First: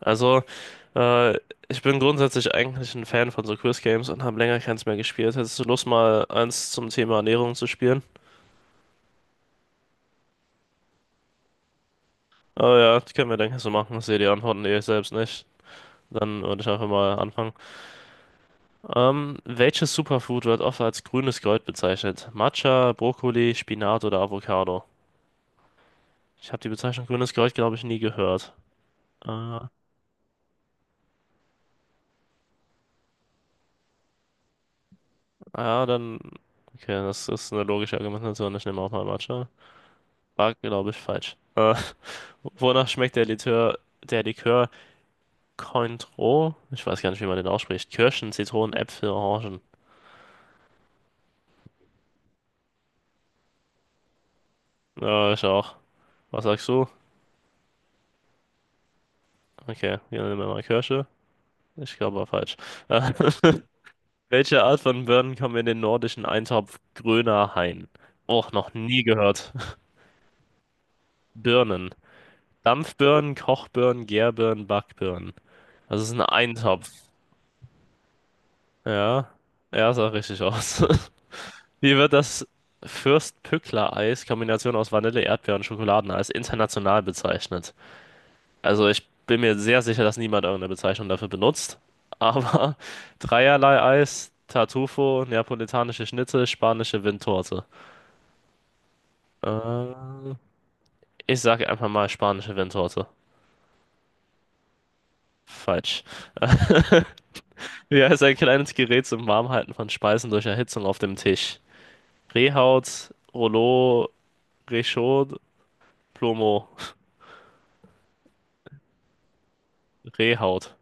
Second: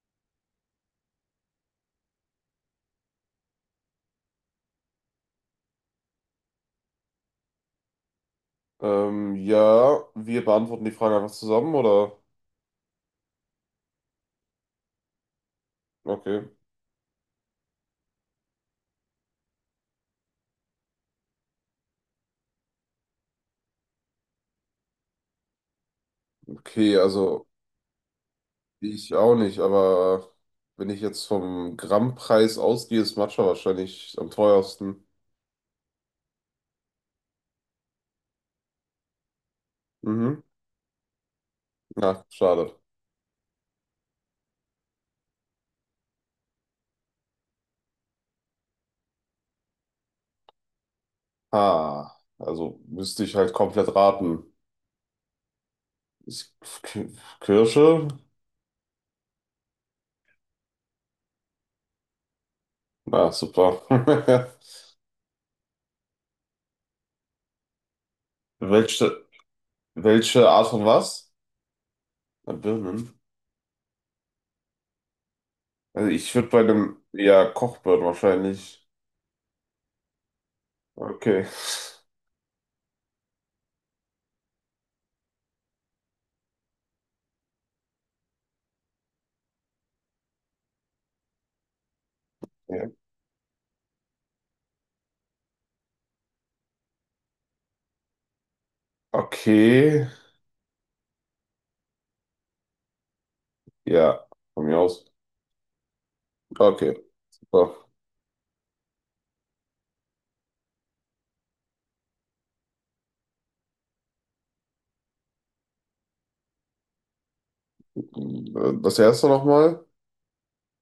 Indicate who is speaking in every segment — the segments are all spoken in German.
Speaker 1: Also, äh, Ich bin grundsätzlich eigentlich ein Fan von so Quiz Games und habe länger keins mehr gespielt. Hättest du Lust, mal eins zum Thema Ernährung zu spielen?
Speaker 2: Ja, wir beantworten die Frage einfach zusammen, oder?
Speaker 1: Oh ja, das können wir, denke ich, so machen. Ich sehe die Antworten eh selbst nicht. Dann
Speaker 2: Okay.
Speaker 1: würde ich einfach mal anfangen. Welches Superfood wird oft als grünes Gold bezeichnet? Matcha, Brokkoli, Spinat oder Avocado? Ich habe die
Speaker 2: Okay,
Speaker 1: Bezeichnung grünes
Speaker 2: also
Speaker 1: Gold, glaube ich, nie gehört.
Speaker 2: ich
Speaker 1: Äh,
Speaker 2: auch nicht,
Speaker 1: ah
Speaker 2: aber wenn ich jetzt vom Grammpreis ausgehe, ist Matcha wahrscheinlich am teuersten.
Speaker 1: ja, dann. Okay, das ist eine logische Argumentation. Ich nehme auch mal Matcha.
Speaker 2: Mhm.
Speaker 1: War, glaube ich, falsch.
Speaker 2: Na, schade.
Speaker 1: Wonach schmeckt der Likör Cointreau? Ich weiß gar nicht, wie man den ausspricht. Kirschen, Zitronen, Äpfel, Orangen.
Speaker 2: Ah, also müsste ich halt komplett raten.
Speaker 1: Ja, ich auch. Was
Speaker 2: Ist
Speaker 1: sagst du?
Speaker 2: K- Kirsche?
Speaker 1: Okay, wir nehmen mal Kirsche. Ich glaube, war falsch. Äh,
Speaker 2: Na, super.
Speaker 1: Welche Art von Birnen kommen in den nordischen Eintopf grüner Hain? Och, noch nie
Speaker 2: Welche,
Speaker 1: gehört.
Speaker 2: welche Art von was?
Speaker 1: Birnen.
Speaker 2: Na, Birnen.
Speaker 1: Dampfbirnen, Kochbirnen, Gärbirnen, Backbirnen. Das
Speaker 2: Also
Speaker 1: ist ein
Speaker 2: ich würde bei
Speaker 1: Eintopf.
Speaker 2: einem, ja, Kochbirnen wahrscheinlich.
Speaker 1: Ja, ja, sah richtig aus.
Speaker 2: Okay.
Speaker 1: Wie wird das Fürst-Pückler-Eis, Kombination aus Vanille, Erdbeer und Schokoladeneis, international bezeichnet? Also ich bin mir sehr sicher, dass niemand irgendeine Bezeichnung dafür benutzt. Aber
Speaker 2: Ja.
Speaker 1: dreierlei Eis, Tartufo, neapolitanische Schnitte, spanische Windtorte.
Speaker 2: Okay,
Speaker 1: Äh, Ich sage einfach mal spanische Windtorte.
Speaker 2: ja, von mir aus.
Speaker 1: Falsch.
Speaker 2: Okay, so.
Speaker 1: Wie heißt ein kleines Gerät zum Warmhalten von Speisen durch Erhitzung auf dem Tisch? Rehhaut, Rouleau, Réchaud, Plomo.
Speaker 2: Das erste nochmal,
Speaker 1: Rehhaut,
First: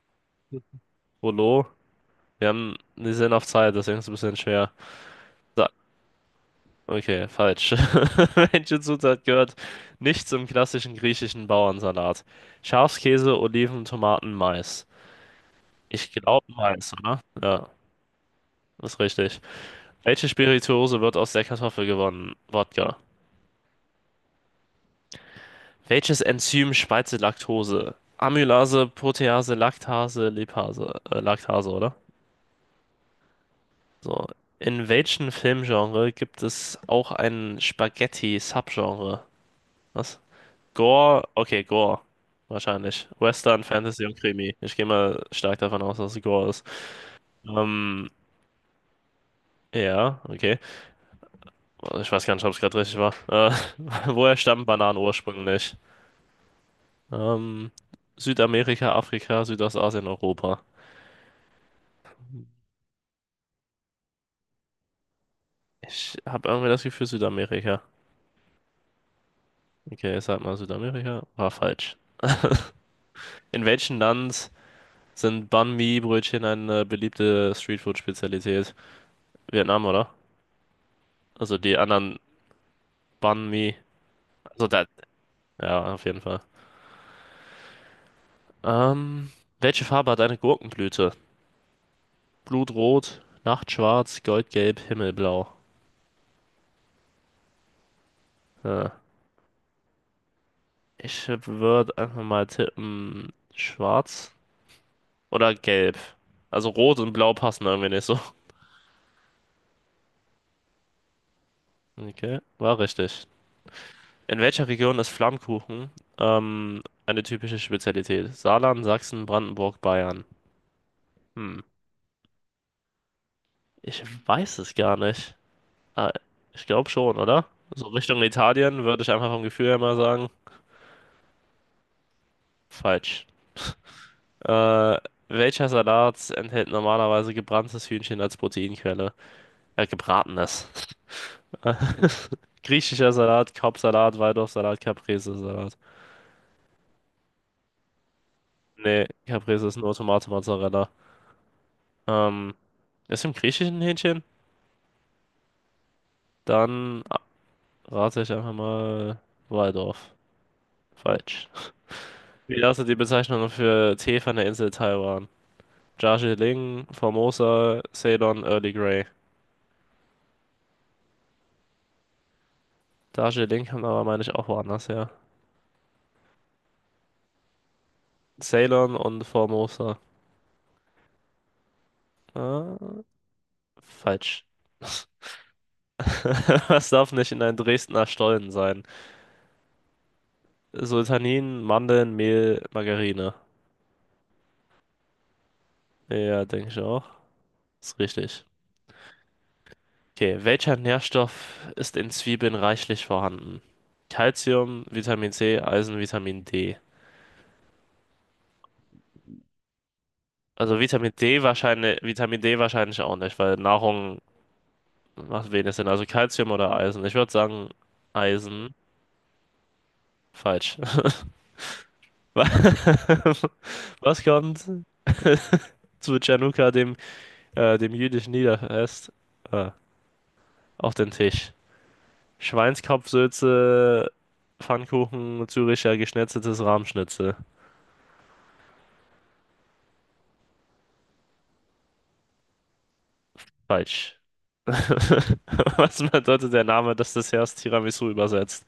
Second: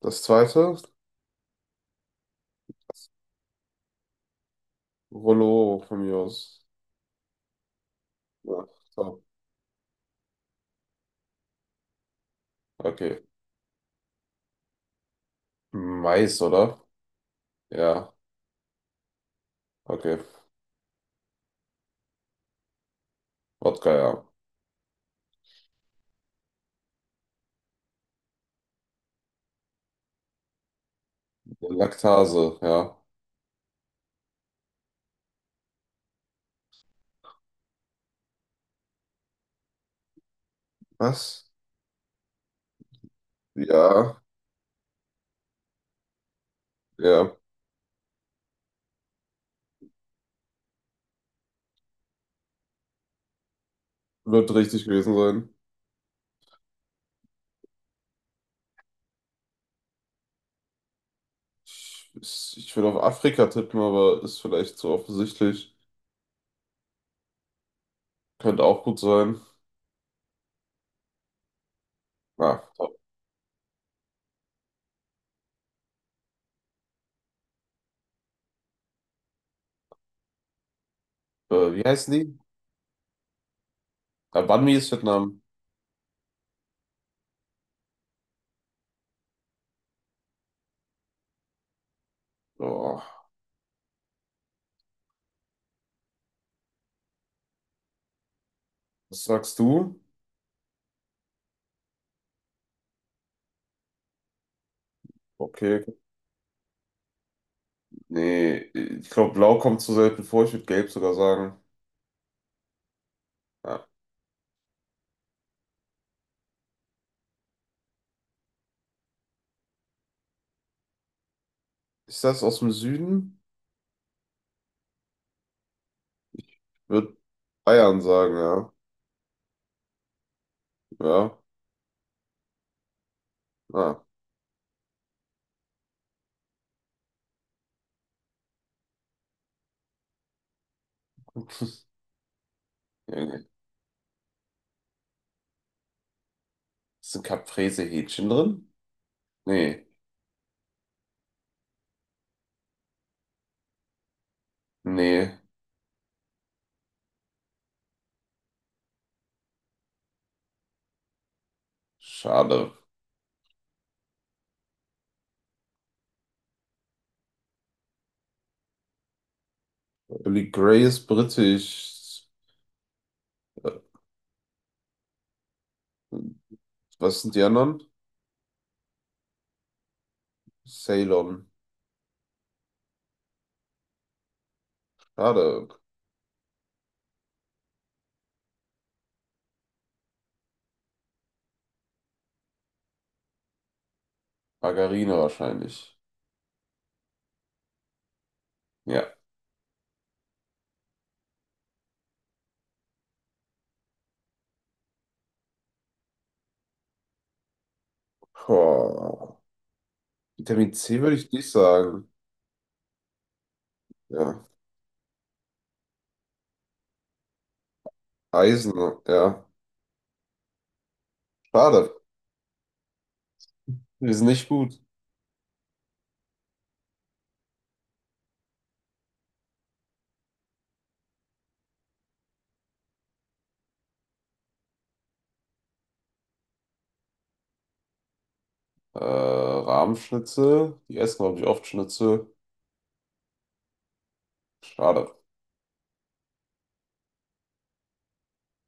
Speaker 2: das zweite,
Speaker 1: Rouleau. Wir sind auf Zeit, deswegen ist es ein bisschen schwer. So,
Speaker 2: Rollo von mir aus.
Speaker 1: okay, falsch.
Speaker 2: Ja,
Speaker 1: Welche
Speaker 2: so.
Speaker 1: Zutat gehört nicht zum klassischen griechischen Bauernsalat?
Speaker 2: Okay,
Speaker 1: Schafskäse, Oliven, Tomaten, Mais. Ich
Speaker 2: Mais,
Speaker 1: glaube
Speaker 2: oder?
Speaker 1: Mais, oder? Ja,
Speaker 2: Ja,
Speaker 1: ist richtig.
Speaker 2: okay,
Speaker 1: Welche Spirituose wird aus der Kartoffel gewonnen? Wodka.
Speaker 2: Wodka, ja.
Speaker 1: Welches Enzym spaltet Laktose? Amylase, Protease, Laktase, Lipase, Laktase, oder?
Speaker 2: Laktase, ja.
Speaker 1: So. In welchem Filmgenre gibt es auch ein Spaghetti-Subgenre? Was? Gore,
Speaker 2: Was?
Speaker 1: okay, Gore. Wahrscheinlich. Western, Fantasy
Speaker 2: Ja,
Speaker 1: und Krimi. Ich gehe mal stark davon aus, dass es Gore ist.
Speaker 2: ja,
Speaker 1: Ähm, ja, okay. Ich weiß gar nicht, ob es gerade richtig war. Woher
Speaker 2: wird
Speaker 1: stammen
Speaker 2: richtig
Speaker 1: Bananen
Speaker 2: gewesen sein.
Speaker 1: ursprünglich? Ähm, Südamerika, Afrika, Südostasien, Europa.
Speaker 2: Ich würde auf Afrika tippen, aber ist vielleicht zu offensichtlich.
Speaker 1: Ich habe irgendwie das Gefühl Südamerika.
Speaker 2: Könnte auch gut sein.
Speaker 1: Okay, ich sag mal Südamerika. War falsch.
Speaker 2: Ah, so.
Speaker 1: In welchem Land sind Banh Mi-Brötchen eine beliebte Streetfood-Spezialität? Vietnam, oder? Also die
Speaker 2: Wie heißen
Speaker 1: anderen
Speaker 2: die?
Speaker 1: Banh Mi.
Speaker 2: Ah, Banh
Speaker 1: Also
Speaker 2: Mi
Speaker 1: da,
Speaker 2: ist Vietnam.
Speaker 1: ja, auf jeden Fall. Ähm, Welche Farbe hat eine Gurkenblüte? Blutrot,
Speaker 2: Oh,
Speaker 1: Nachtschwarz, Goldgelb, Himmelblau. Ja,
Speaker 2: was sagst du?
Speaker 1: ich würde einfach mal tippen, schwarz oder
Speaker 2: Okay,
Speaker 1: gelb. Also rot und blau passen irgendwie nicht so.
Speaker 2: nee, ich glaube, Blau kommt zu selten vor. Ich würde Gelb sogar sagen.
Speaker 1: Okay, war richtig.
Speaker 2: Ja.
Speaker 1: In welcher Region ist Flammkuchen eine typische Spezialität? Saarland, Sachsen, Brandenburg, Bayern. Hm,
Speaker 2: Ist das aus dem Süden?
Speaker 1: ich weiß es gar nicht. Ah, ich glaube schon,
Speaker 2: Würde
Speaker 1: oder? So
Speaker 2: Bayern
Speaker 1: Richtung
Speaker 2: sagen, ja.
Speaker 1: Italien würde ich einfach vom Gefühl her mal sagen.
Speaker 2: Ja,
Speaker 1: Falsch.
Speaker 2: ah.
Speaker 1: Äh, Welcher Salat enthält normalerweise gebranntes Hühnchen als Proteinquelle? Gebratenes. Griechischer
Speaker 2: Junge.
Speaker 1: Salat, Kopfsalat, Waldorfsalat, Caprese-Salat.
Speaker 2: Ist ein Caprese-Hähnchen drin?
Speaker 1: Nee, Caprese ist
Speaker 2: Nee,
Speaker 1: nur Tomate Mozzarella. Ähm, Ist im griechischen Hähnchen?
Speaker 2: nee,
Speaker 1: Dann rate ich einfach mal Waldorf. Falsch. Wie
Speaker 2: schade.
Speaker 1: lautet die Bezeichnung für Tee von der Insel Taiwan? Darjeeling, Formosa, Ceylon, Early Grey.
Speaker 2: Billy Grey ist britisch.
Speaker 1: Darjeeling
Speaker 2: Äh,
Speaker 1: kommt aber, meine ich, auch woanders her.
Speaker 2: Was sind die anderen?
Speaker 1: Ceylon und Formosa.
Speaker 2: Ceylon.
Speaker 1: Äh, Falsch.
Speaker 2: Schade.
Speaker 1: Was darf nicht in einem Dresdner Stollen sein? Sultanin, Mandeln, Mehl, Margarine.
Speaker 2: Margarine wahrscheinlich.
Speaker 1: Ja, denke ich auch. Ist richtig.
Speaker 2: Ja.
Speaker 1: Okay, welcher Nährstoff ist in Zwiebeln reichlich vorhanden? Calcium, Vitamin C, Eisen, Vitamin D.
Speaker 2: Boah. Vitamin
Speaker 1: Also
Speaker 2: C würde ich nicht sagen.
Speaker 1: Vitamin D wahrscheinlich auch nicht, weil Nahrung
Speaker 2: Ja.
Speaker 1: macht wenig Sinn. Also Calcium oder Eisen. Ich würde sagen
Speaker 2: Eisen,
Speaker 1: Eisen.
Speaker 2: ja.
Speaker 1: Falsch.
Speaker 2: Schade.
Speaker 1: Wa-
Speaker 2: Wir
Speaker 1: Was
Speaker 2: sind nicht
Speaker 1: kommt
Speaker 2: gut.
Speaker 1: zu Chanukka, dem, dem jüdischen Niederfest, äh, auf den Tisch? Schweinskopfsülze, Pfannkuchen, Züricher geschnetzeltes Rahmschnitzel.
Speaker 2: Rahmschnitzel. Die essen, glaube ich, oft Schnitzel.
Speaker 1: Falsch.
Speaker 2: Schade.
Speaker 1: Was bedeutet der Name des Desserts Tiramisu übersetzt?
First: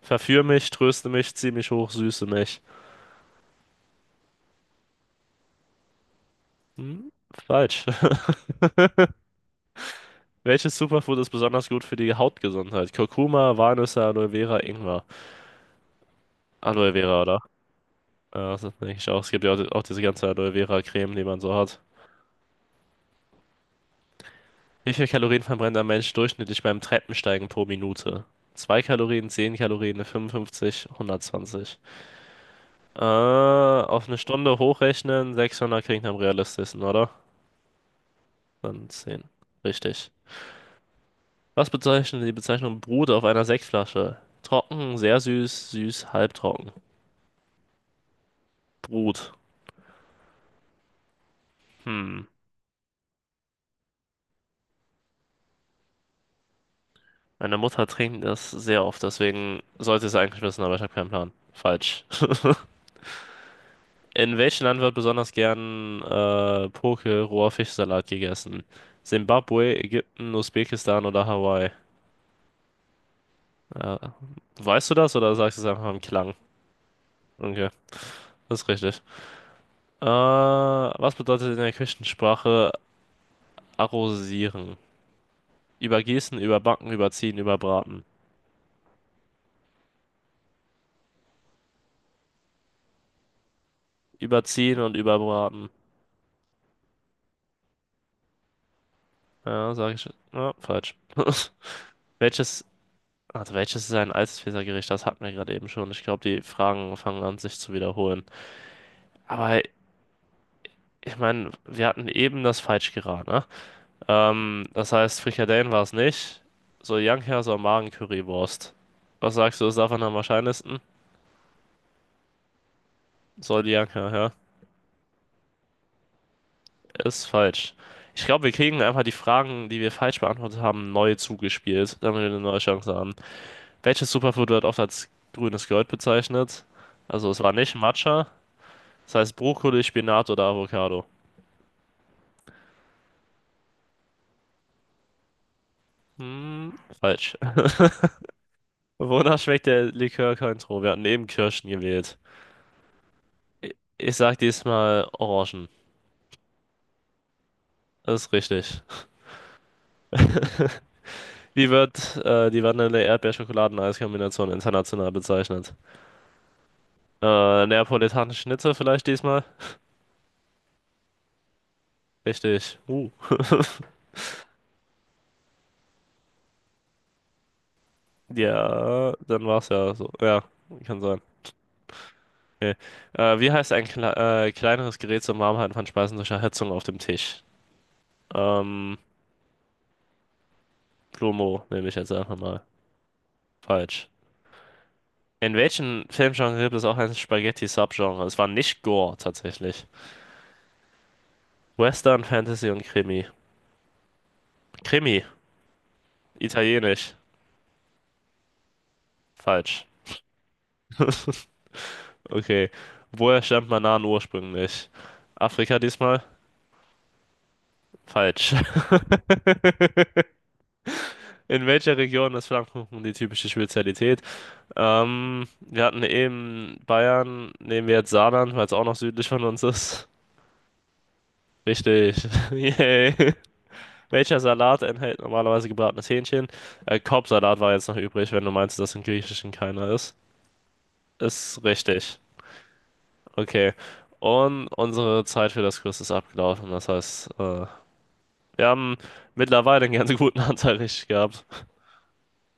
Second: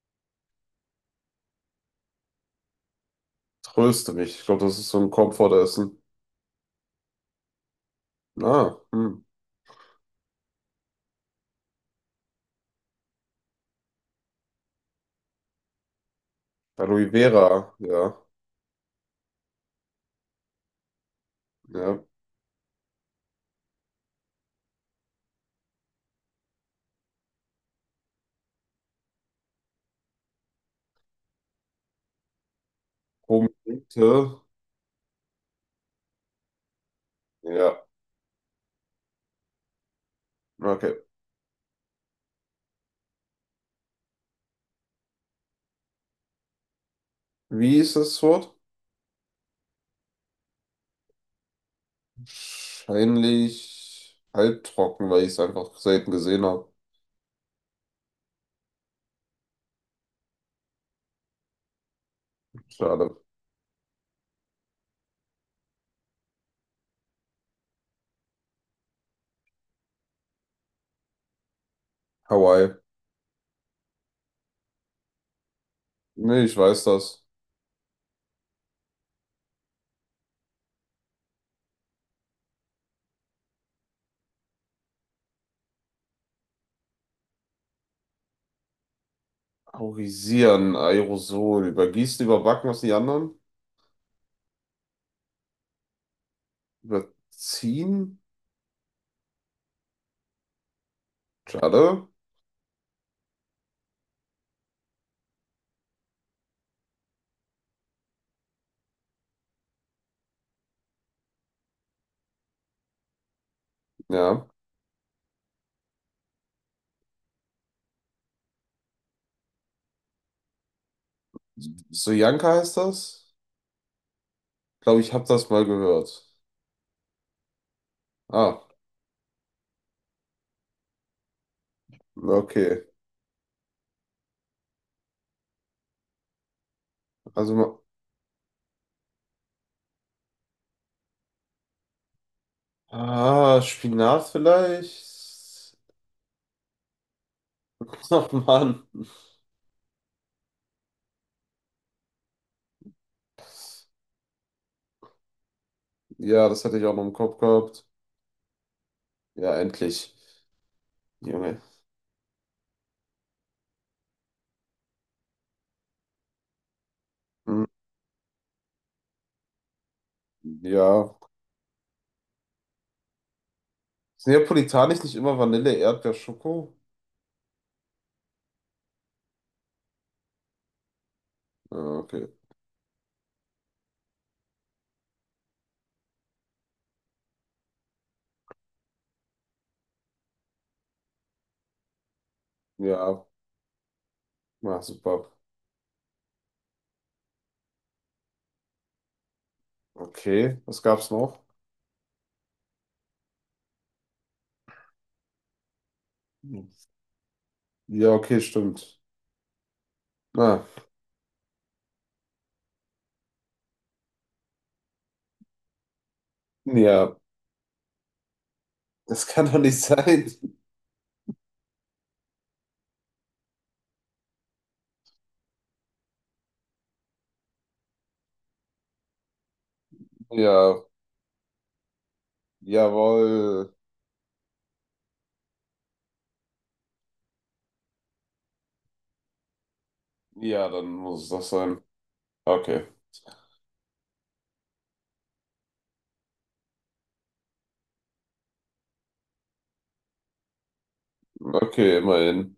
Speaker 1: Verführ mich, tröste mich, zieh mich hoch, süße mich.
Speaker 2: Tröste mich. Ich glaube, das ist so ein Komfortessen.
Speaker 1: Hm? Falsch.
Speaker 2: Na, hm.
Speaker 1: Welches Superfood ist besonders gut für die Hautgesundheit? Kurkuma, Walnüsse, Aloe Vera, Ingwer. Aloe
Speaker 2: Aloe
Speaker 1: Vera, oder?
Speaker 2: Vera. Ja.
Speaker 1: Ja, das denke ich auch. Es gibt ja auch diese ganze Aloe Vera Creme, die man so hat.
Speaker 2: Ja.
Speaker 1: Wie viel Kalorien verbrennt ein Mensch durchschnittlich beim Treppensteigen pro Minute? 2 Kalorien, 10 Kalorien, 55, 120.
Speaker 2: Prominente.
Speaker 1: Auf eine Stunde hochrechnen, 600 klingt am realistischsten, oder?
Speaker 2: Ja.
Speaker 1: Dann 10. Richtig.
Speaker 2: Okay.
Speaker 1: Was bezeichnet die Bezeichnung Brut auf einer Sektflasche? Trocken, sehr süß, süß, halbtrocken.
Speaker 2: Wie ist das Wort?
Speaker 1: Brut. Hm.
Speaker 2: Wahrscheinlich halbtrocken, weil ich es einfach selten gesehen habe.
Speaker 1: Meine Mutter trinkt das sehr oft, deswegen sollte ich es eigentlich wissen, aber ich habe keinen Plan. Falsch.
Speaker 2: Schade.
Speaker 1: In welchem Land wird besonders gern Poke, roher Fischsalat gegessen? Simbabwe, Ägypten, Usbekistan oder Hawaii?
Speaker 2: Hawaii.
Speaker 1: Äh, Weißt du das oder sagst du es einfach im Klang?
Speaker 2: Nee, ich weiß das.
Speaker 1: Okay, das ist richtig. Was bedeutet in der Küchensprache arrosieren? Übergießen, überbacken, überziehen, überbraten.
Speaker 2: Aurisieren, Aerosol. Übergießen, überbacken, was die anderen?
Speaker 1: Überziehen und überbraten.
Speaker 2: Überziehen?
Speaker 1: Ja, sag ich. Ja, falsch.
Speaker 2: Schade.
Speaker 1: Welches, also welches ist ein altes Pizza-Gericht? Das hatten wir gerade eben schon. Ich glaube, die Fragen fangen an, sich zu wiederholen. Aber ich meine, wir hatten eben das Falschgeraten, ne?
Speaker 2: Ja.
Speaker 1: Das heißt, Frikadellen war es nicht. Soljanka, Magen Currywurst. Was sagst du, ist davon am wahrscheinlichsten?
Speaker 2: Sojanka heißt das?
Speaker 1: Soljanka, ja.
Speaker 2: Glaube ich, habe das mal gehört.
Speaker 1: Ist falsch. Ich glaube, wir
Speaker 2: Ah,
Speaker 1: kriegen einfach die Fragen, die wir falsch beantwortet haben, neu zugespielt, damit wir eine neue
Speaker 2: okay.
Speaker 1: Chance haben. Welches Superfood wird oft als grünes Gold bezeichnet? Also, es war
Speaker 2: Also,
Speaker 1: nicht Matcha. Das heißt Brokkoli, Spinat oder Avocado.
Speaker 2: ah, Spinat vielleicht?
Speaker 1: Hm, falsch.
Speaker 2: Ach, Mann.
Speaker 1: Wonach schmeckt der Likör Cointreau? Wir hatten eben Kirschen gewählt. Ich sag diesmal Orangen.
Speaker 2: Ja, das hatte ich auch noch im Kopf gehabt.
Speaker 1: Das ist richtig.
Speaker 2: Ja, endlich. Junge.
Speaker 1: Wie wird die Vanille-Erdbeer-Schokoladen-Eis-Kombination international bezeichnet?
Speaker 2: Hm,
Speaker 1: Neapolitanische Schnitzel vielleicht diesmal?
Speaker 2: ja.
Speaker 1: Richtig.
Speaker 2: Ist Neapolitanisch nicht immer Vanille, Erdbeer, Schoko?
Speaker 1: Ja, dann war's ja so. Ja, kann sein.
Speaker 2: Ah, okay.
Speaker 1: Okay. Wie heißt ein kleineres Gerät zum Warmhalten von Speisen durch Erhitzung auf dem Tisch? Ähm, Plumo nehme ich jetzt einfach mal.
Speaker 2: Ja,
Speaker 1: Falsch.
Speaker 2: na, super.
Speaker 1: In welchem Filmgenre gibt es auch ein Spaghetti-Subgenre? Es war nicht Gore tatsächlich.
Speaker 2: Okay, was gab's noch?
Speaker 1: Western, Fantasy und Krimi. Krimi,
Speaker 2: Hm.
Speaker 1: italienisch.
Speaker 2: Ja, okay, stimmt.
Speaker 1: Falsch.
Speaker 2: Ah,
Speaker 1: Okay. Woher stammt Manan ursprünglich? Afrika diesmal?
Speaker 2: ja,
Speaker 1: Falsch.
Speaker 2: das kann doch nicht sein.
Speaker 1: In welcher Region ist Flammkuchen die typische Spezialität? Wir hatten eben Bayern, nehmen wir jetzt Saarland, weil es auch noch südlich von uns ist.
Speaker 2: Ja,
Speaker 1: Richtig. Yay.
Speaker 2: jawohl.
Speaker 1: Welcher Salat enthält normalerweise gebratenes Hähnchen? Korbsalat war jetzt noch übrig, wenn du meinst, dass im Griechischen keiner ist.
Speaker 2: Ja, dann muss es das
Speaker 1: Ist
Speaker 2: sein.
Speaker 1: richtig.
Speaker 2: Okay.
Speaker 1: Okay. Und unsere Zeit für das Quiz ist abgelaufen. Das heißt, wir haben mittlerweile einen ganz guten Anteil richtig gehabt.
Speaker 2: Okay, immerhin.